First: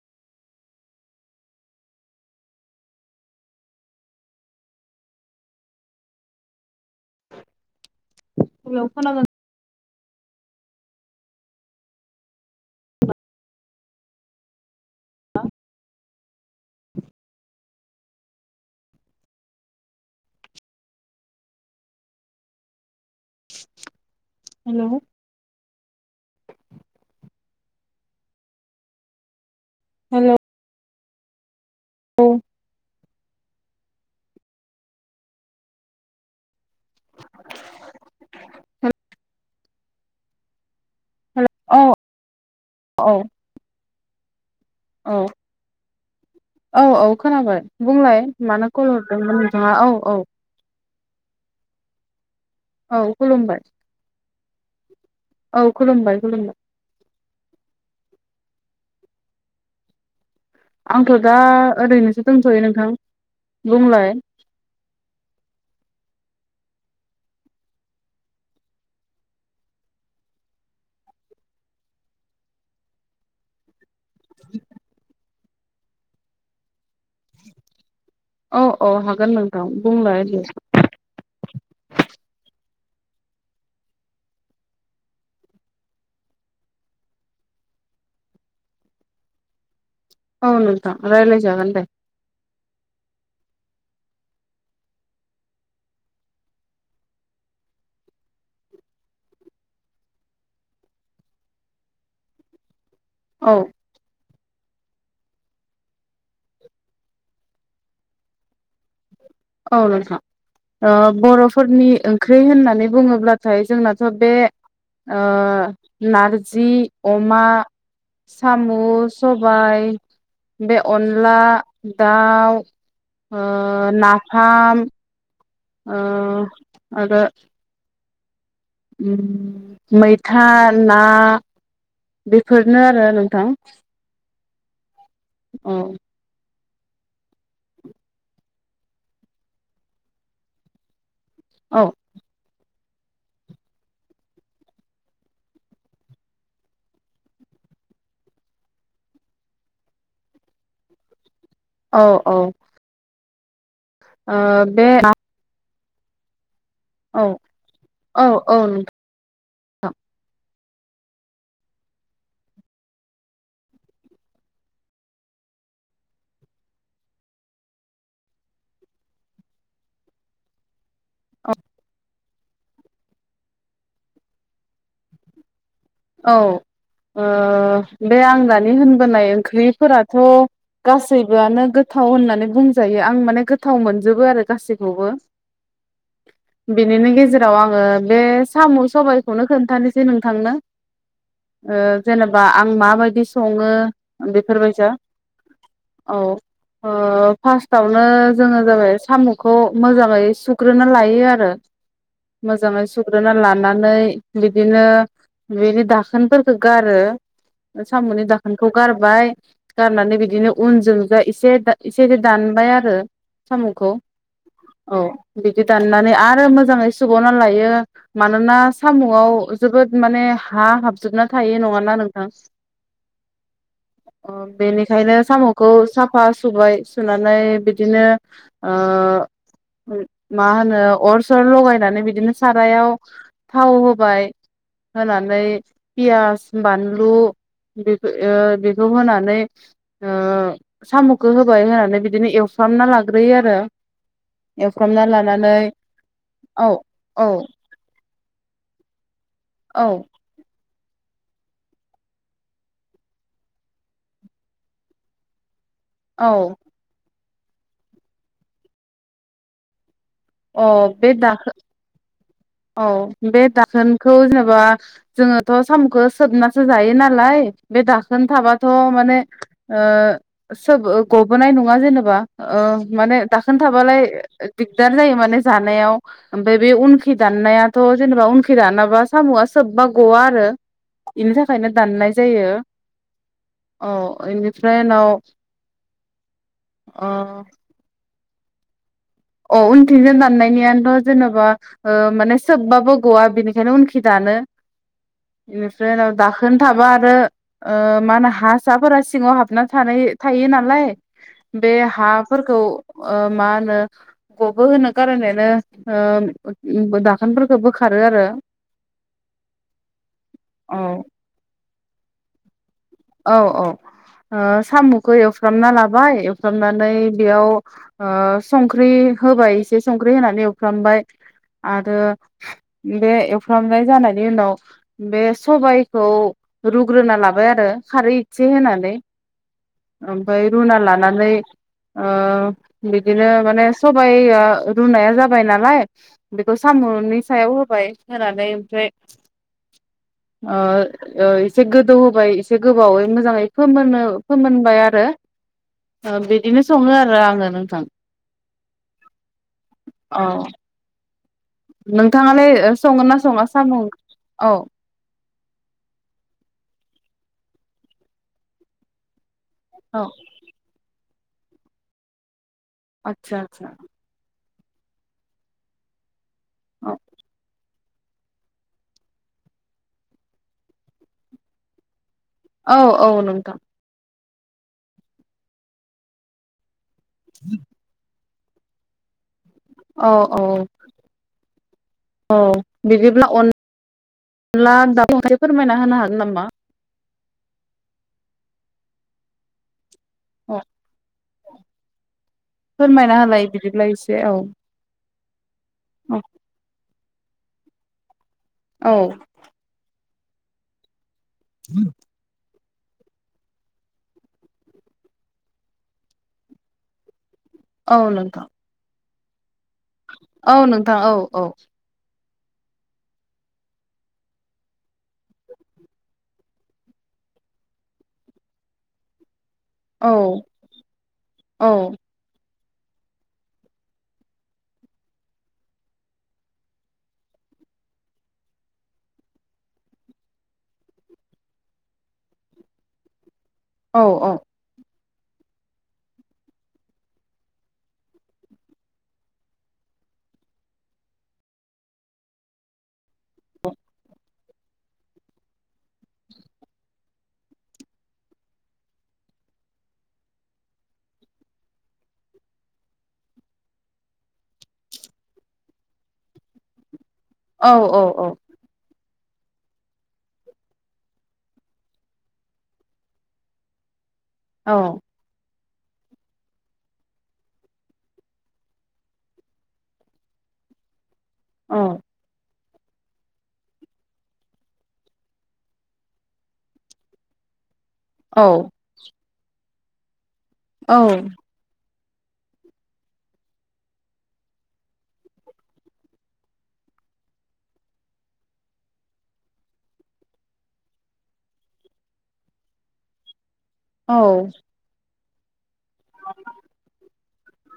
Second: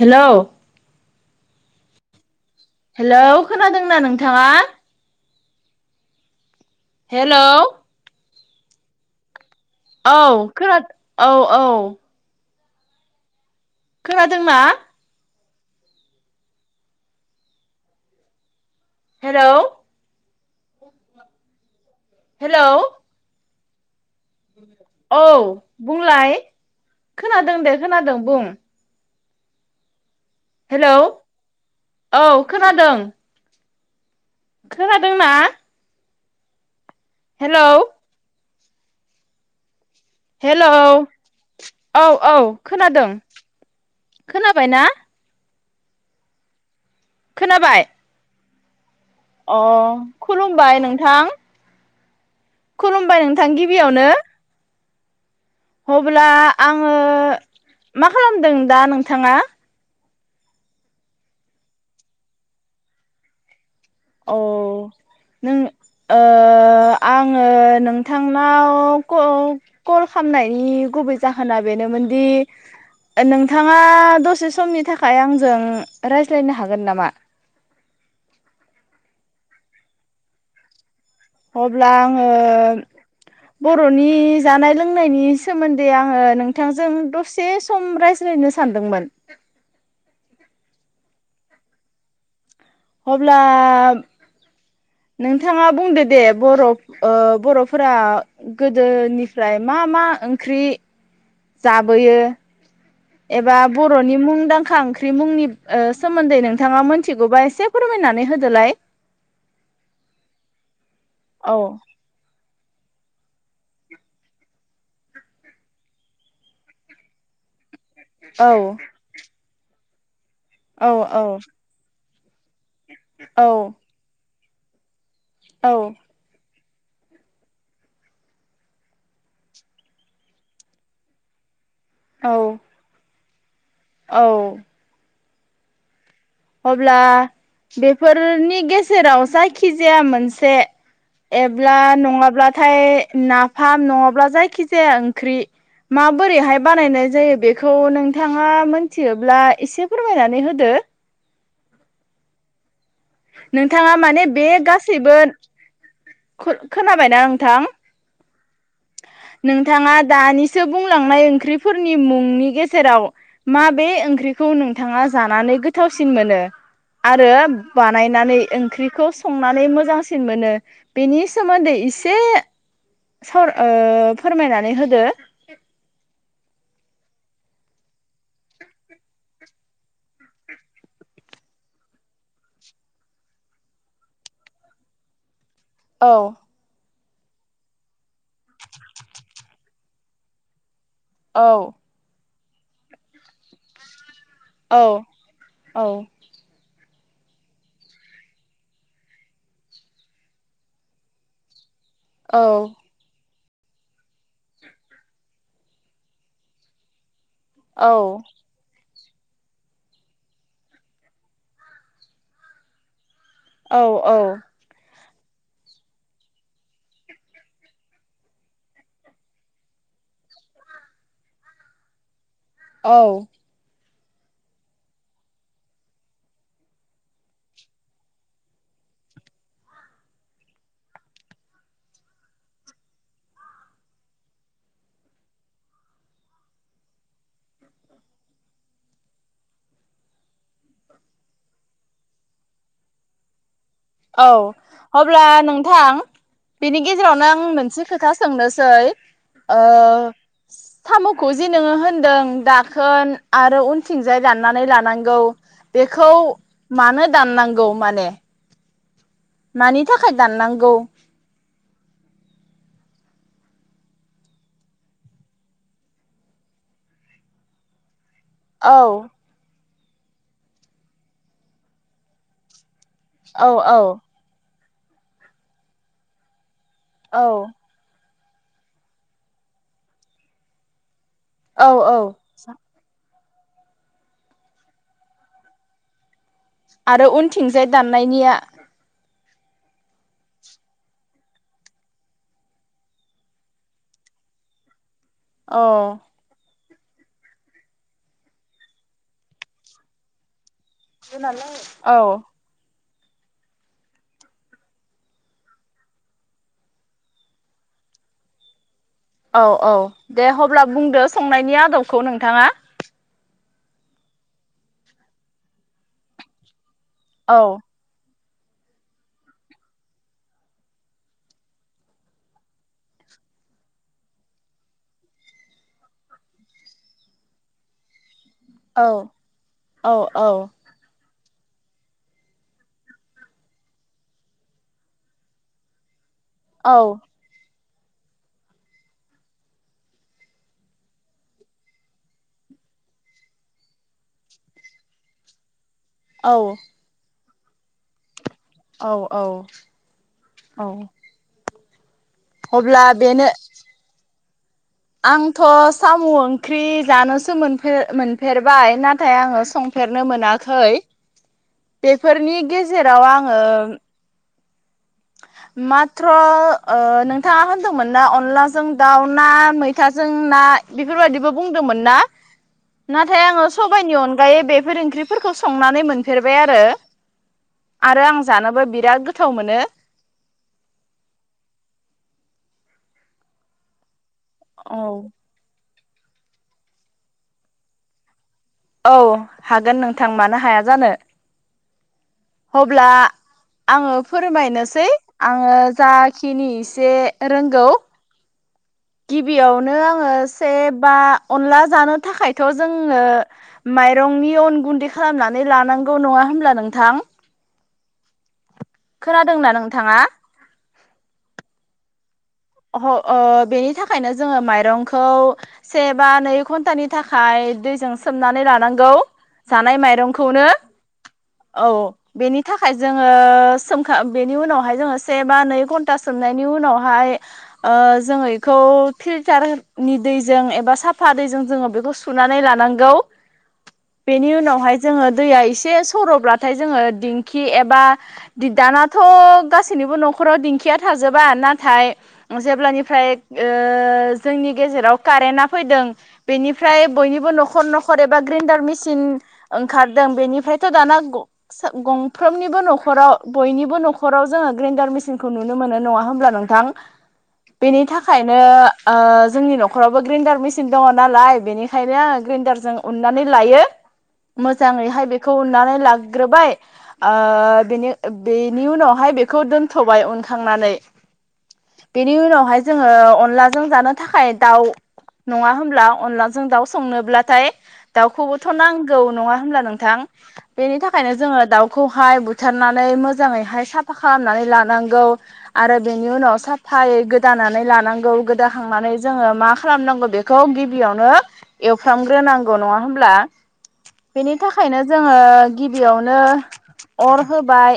Hello. Hello खोनादोंना नोंथाङा? Hello. अयाव खोनागोन। औ खोना औ-औ। खोनादोंना? Hello hello. हेलौ औ बुंलाय खोनादों दे। खोनादों बुं। हेल। हेलौ। औ खोनादों। खोनादोंना? हेलौ हेलौ औ औ खोनादों। औ खोनाबाय ना? औ औ औ खोनाबाय बुंलाय मानो? कल हरदोंमोन अ नोंथाङा औ औ खुलुमबाय नों। थां खुलुमबाय नोंथां गिबियावनो। औ खुलुमबाय अब्ला खुलुमबाय आङो मा? खालामदों दा नोंथाङा? आंथ' दा ओरैनोसो दंथयो नोंथां। बुंलाय अ नों ओ ओ आङो नोंथांनाव क कल खालामनायनि गुबै जाहोना बेनोमोनदि नोंथाङा दसे समनि थाखाय आंजों रायज्लायनो हागोन नामा? औ औ हागोन नोंथां बुंलाय दे। अब्ला आङो बर'नि जानाय लोंनायनि सोमोन्दै आङो नोंथांजों दसे सम रायज्लायनो सानदोंमोन। औ नोथां रायलाय जागोन दे। अब्ला नोंथाङा बुंदो दे बरफ ओ बर'फोरा गोदोनिफ्राय मा मा ओंख्रि जाबोयो? औ एबा बर'नि मुंदांखा ओंख ख्रि मुंनिब ओ सोमोन्दै नोंथाङा मिथिगौबा इसे फोरमायनानै होदोलाय। औ नोंथां। ओ औ बर'फोरनि ओंख्रि होनना होननानै बुङोब्लाथाय जोंनाथ' बे ओ नारजि अमा औ सामु, सबाइ बे औ औ अनला दाउ ओ औ नाफ फाम औ ओ आरो ओम मैथा ना औ बेफोरनो आरो नों थां औ औ अब्ला बेफोरनि गेजेराव जायखिजाया मोनसे एब्ला औ नङाब्लाथाय नाफाम नङाब्ला जायखि जाया ओंख्रि माबोरैहाय बानायनाय जायो बेखौ नोंथाङा मोनथियोब्ला इसे फोरमायनानै होदो। औ औ। नों थाङा माने बे गासैबो [unintelligible] खोनाबायना औ नोंथां औ औ नोंथां नोंथाङा दानिस सो बुंलांनाय ओंख्रिफोरनि मुंनि गेजेराव माबे ओंख्रिखौ नोंथाङा जानानै गोथावसिन मोनो आरो बाद नायनानै ओंख्रिखौ संनानै मोजांसिन मोनो? बेनि सोमोन्दै इसे साव ओ फोरमायनानै होदो। औ ओ बे आं दानि होनबोनाय ओंख्रिफोराथ' गासैबोआनो गोथाव होननानै बुंजायो आं माने गोथाव मोनजोबो आरो गासैखौबो। औ। बेनि गेजेराव आङो बे साम' सबायखौनो खोन्थानोसै नोंथांनो। औ ओ जेनेब। बा आं माबायदि सङो औ बेफोरबायसा औ। ओ फार्स्टावनो जोङो जाबाय साम'खौ मोजाङै सुग्रोनो लायो आरो। औ मोजाङै सुग्रोना ला नानै बिदिनो बेनि दाखोनफोरखो गारो। औ साम'नि दाखोनखौ गार बाय गारनानै बिदिनो उनजों जा एसे इसे ए दानबाय आरो। औ साम'खौ औ औ। बिदि दाननानै आरो मोजाङै सुबावना लायो मानोना साम'आव जोबोद माने हा हाबजोबना थायो नङाना नोंथां? औ। अ बेनिखायनो साम'खौ साफा सुबाय सुनानै बिदिनो ओ मा होनो अर सर लगायनानै बिदिनो सारायाव थाव होबाय होनानै पियास बानलु बे बेखौ होनानै ओ साम'खो होबाय होनानै बिदिनो एवफ्रामना लाग्रोयो आरो। औ एवफ्रामना अब्ला लानानै नोंथां औ बेनि गेजेरावनो औ आं मोनसे खोथा सोंनोसै ओ औ। साम'खौ जे नोङो होनदों दाखोन आरो उनथिंजाय दाननानै लानांगौ बेखौ औ मानो दाननांगौ माने? मानि थाखाय अ दाननांगौ बे दाखो। औ बे दाखोनखौ जेनेबा जोङोथ' साम'खौ सोबनासो जायो नालाय बे दाख दाखोन थाबाथ' औ माने ओ सोब गबोनाय नङा जेनेबा ओ माने औ दाखोन औ थाबालाय दिगदार जायो माने जानायाव ओमफ्राय बे औ दाननायाथ' जेनेबा उनखै दानाबा साम'आ सोबबा गवा आरो। बेनि थाखायनो औ औ दाननाय जायो। औ इनिफ्राय उनाव आरो ओ उनथिंजाय दाननायनिया अ उनथिंजों दाननायनियथ' जेन'बा ओ माने सोबबाबो गआ बिनिखायनो उनखि दानो। औ बेनिफ्राय उनाव दाखोन थाबा आरो ओ मा होनो हा साफोरा सिङाव हाबना थानाय थायो ना लाय बे औ हाफोरखौ अ मा होनो गबो होनो खारनैनो ओ दाखोनफोरखौ बोखारो आरो औ औ दे हब्ला औ बुंदो संनायनि आदब खौ नोंथाङा। औ औ ओ साम'खौ एवफ्रामना लाबाय एवफ्रामना नै औ बेयाव ओ संख्रि होबाय एसे संख्रि होनानै एवफ्रामबाय आरो बे एवफ्रामनाय जानायनि उनाव बे सबायखौ रुग्रोना लाबाय आरो खारि से औ होनानै औ औ ओमफ्राय रुना लानानै ओ बिदिनो माने सबाइआ रुनाया जाबाय नालाय बेखौ साम'नि सायाव होबाय होनानै ओमफाय ओ एसे गोदौ होबाय से गोबावै मोजाङै फोमोननो फोमोनबाय आरो ओ औ बिदिनो सङो आरो आङो नोथां औ औ औ नोंथाङालाय अब्ला संङोना बेनो सङा सामु औ आंथ' साम' ओंख्रि जानोसो मोनफेर मोनफेरबाय नाथाय आङो औ संफेरनो मोनाखै बेफोरनि गे जेराव आदसा आङो आदसा माथ्र' ओ औ नोंथाङा होन दोंमोन ना अनलाजों दाउ ना मैथाजों ना बेफोरबायदिबो बुंदोंमोन ना? औ औ नाथाय आङो नोंथां सबाइनि अन गायै बेफोर ओंख्रिफोरखौ संनानै मोनफेरबाय आरो आरो आं जानोबो बिराद गोथाव मोनो। औ औ औ बिदिब्ला अन ला औ [inaudible] फोरमायना होनो हागोन‌ नामा? औ हागोन नों थां मानो अ हाया जानो अब्ला फोरमायना होलाय बिदिब्ला आङो एसे औ फोरमायनोसै आङो औ जाखिनि एसे रोंगौ औ गिबियावनो आङो से बा अनला जानो थाखायथ जोङो माइरंनि अन गुन्दै खालामनानै लानांगौ नङा होनब्ला नोंथां औ नोंथां खोनादोंना नों औ नोंथां औ औ ओह ओ बेनि थाखायनो जोङो माइरंखौ से बा नै घन्टानि थाखाय दैजों सोमनानै लानां जानाय औ माइरंखौनो । औ बेनि थाखाय जोङो सोमखा बेनि ओ जोङो इखौ फिल्टारनि दैजों एबा साफा दैजों जोङो बेखौ सुनानै लानांगौ औ औ बेनि उनावहाय जोङो दैया एसे सर'ब्लाथाय जोङो दिंखि एबा दो दानाथ गासैनिबो न'खराव दिंखिया थाजोबा नाथाय ओ जेब्लानिफ्राय ओ जोंनि गेजेराव कारेन्टा फैदों बेनिफ्राय बयनिबो न'खर न'खर एबा ग्रेन्डार मिसिन ओंखारदों बेनिफ्रायथ दाना गंसो गंफ्रोमनिबो न'खराव बयनिबो न'खराव जोङो ग्रेन्डार मिसिनखौ नुनो मोनो नङा होमब्ला नोंथां बेनि औ औ थाखायनो ओ जोंनि न'खरावबो ग्रेन्डार मिसिन दङ नालाय बेनिखायनो आङो ग्रेन्डारजों उनानै लायो औ मोजाङैहाय बेखौ उनानै लाग्रोबाय ओ बेनि बेनि उनावहाय बेखौ दोनथ'बाय उनखांनानै औ बेनि उनावहाय जोङो अनलाजों जानो थाखाय दाउ नङा होमब्ला अनलाजों दाउ संनोब्लाथाय औ दाउखौबोथ नांगौ नङा होमब्ला नोंथां बेनि औ थाखायनो जोङो दाउखौ हाय बुथारनानै मोजाङैहाय साफा खालामनानै लानांगौ आरो बेनि उनाव साफ फाय गोदानानै लानांगौ गोदाखांनानै जोङो मा खालामनांगौ बेखौ गिबियावनो एवफ्रामग्रोनांगौ नङा होमब्ला औ बेनि थाखायनो जों ङो गिबियावनो अर होबाय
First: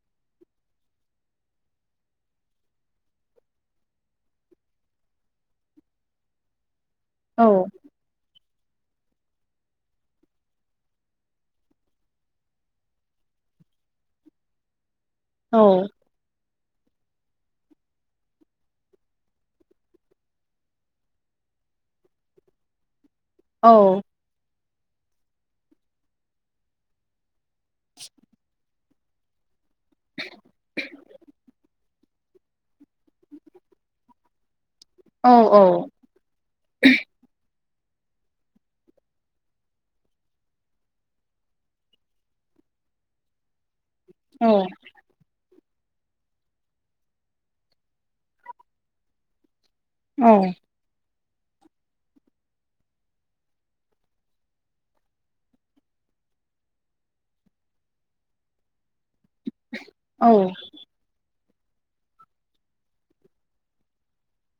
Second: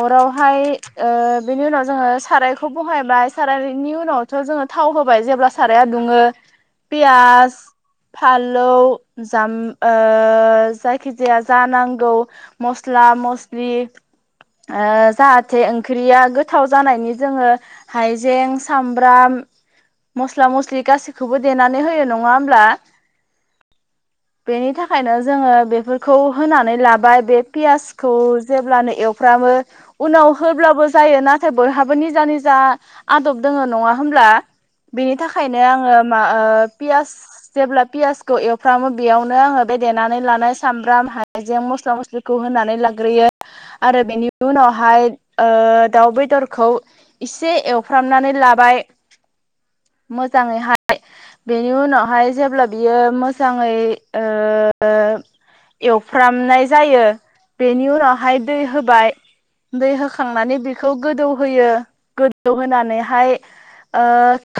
अरावहाय ओ बिनि उनाव जोङो सारायखौ बहायबाय सारायनि उनावथ जोङो थाव होबाय जेब्ला साराया दुङो पियाज फान लौ जाम ओ जायखिजाया जा नांगौ मस्ला मस्लि ओ जाहाथे ओंख्रिया गो थाव जानायनि जोङो हाइजें सामब्राम मस्ला मस्लि गासैखौबो देनानै होयो नङा होमब्ला औ बेनि थाखायनो जोङो बेफोरखौ होनानै लाबाय बे पियासखौ जेब्लानो एवफ्रामो उनाव होब्लाबो जायो नाथाय बयहाबो बो निजा निजा जा आदब दङो नङा होमब्ला बेनि औ थाखायनो आङो मा ओ पियास जेब्ला पियासखौ एवफ्रामो बेयावनो आङो बे देनानै लानाय सामब्राम हायजें मस्ला मस्लिखौ होनानै लाग्रोयो आरो बेनि उनावहाय ओ दाउ बेदरखौ एसे एवफ्रामनानै लाबाय औ मोजाङैहाय बेनि उनावहाय जेब्ला बियो मोजाङै ओ एवफ्रामनाय जायो बेनि उनावहाय दै होबाय दै होखांनानै बेखौ गोदौ होयो गोदौहोनानैहाय ओ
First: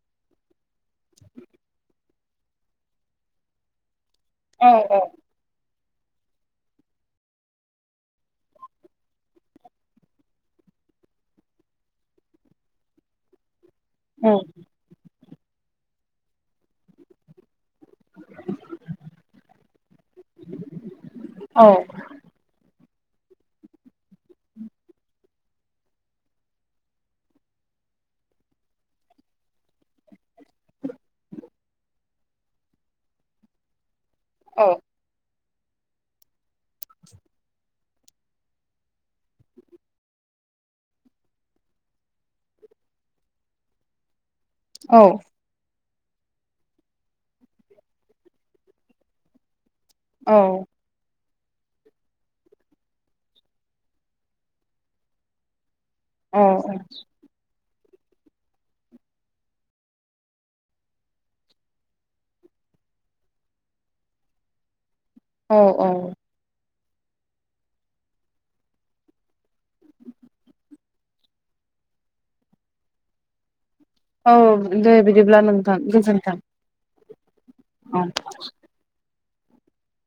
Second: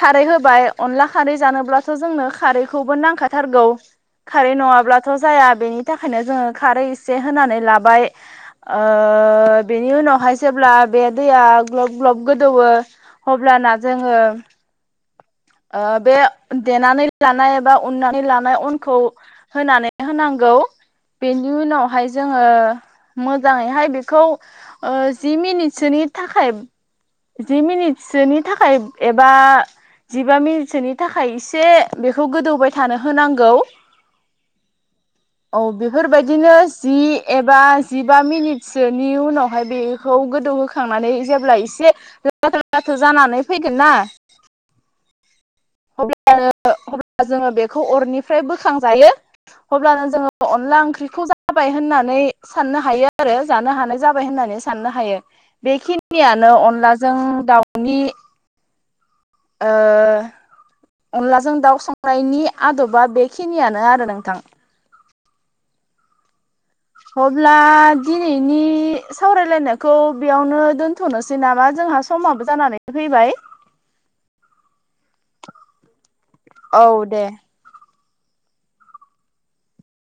खारै होबाय अनला खारै जानोब्लाथ' जोंनो खारैखौबो नांखाथारगौ खारै नङाब्लाथ' जाया बेनि नि थाखायनो जोङो खारै एसे होनानै लाबाय ओ बेनि उनावहाय जेब्ला बे दैया ग्लब ग्लब गोदौवो अब्लाना जोङो ओ बे देनानै लानाय बा उननानै लानाय अनखौ होनानै होनांगौ बेनि उनावहाय जोङो मोजाङैहाय बेखौ ओ जि मिनिटसोनि थाखाय जि मिनिटसोनि थाखाय एबा जिबा मिनिटसोनि थाखाय इसे बेखौ गोदौबाय थानो होनांगौ औ औ बेफोरबायदिनो जि एबा जिबा मिनिटसोनि उनावहाय बेखौ गोदौहोखांनानै जेब्ला एसे लथारो लथो जानानै फैगोन ना औ [unintelligible] अब्ला जोङो बेखौ अरनिफ्राय बोखांजायो अब्लानो जोङ अनला ओंख्रिखौ जा जाबाय होननानै साननो हायो आरो जानो हानाय जाबाय होननानै साननो हायो बेखिनि खिनियानो अनलाजों दाउ इ ओ अनलाजों दाउ संनायनि आदबा बेखिनियानो आरो नोंथां औ औ अब्ला दिनैनि सावरायलायनायखौ बेयावनो दोनथनोसै नामा जोंहा समाबो जानानै फैबाय औ दे बिदिब्ला नोंथां गोजोन्थों औ दे [inaudible]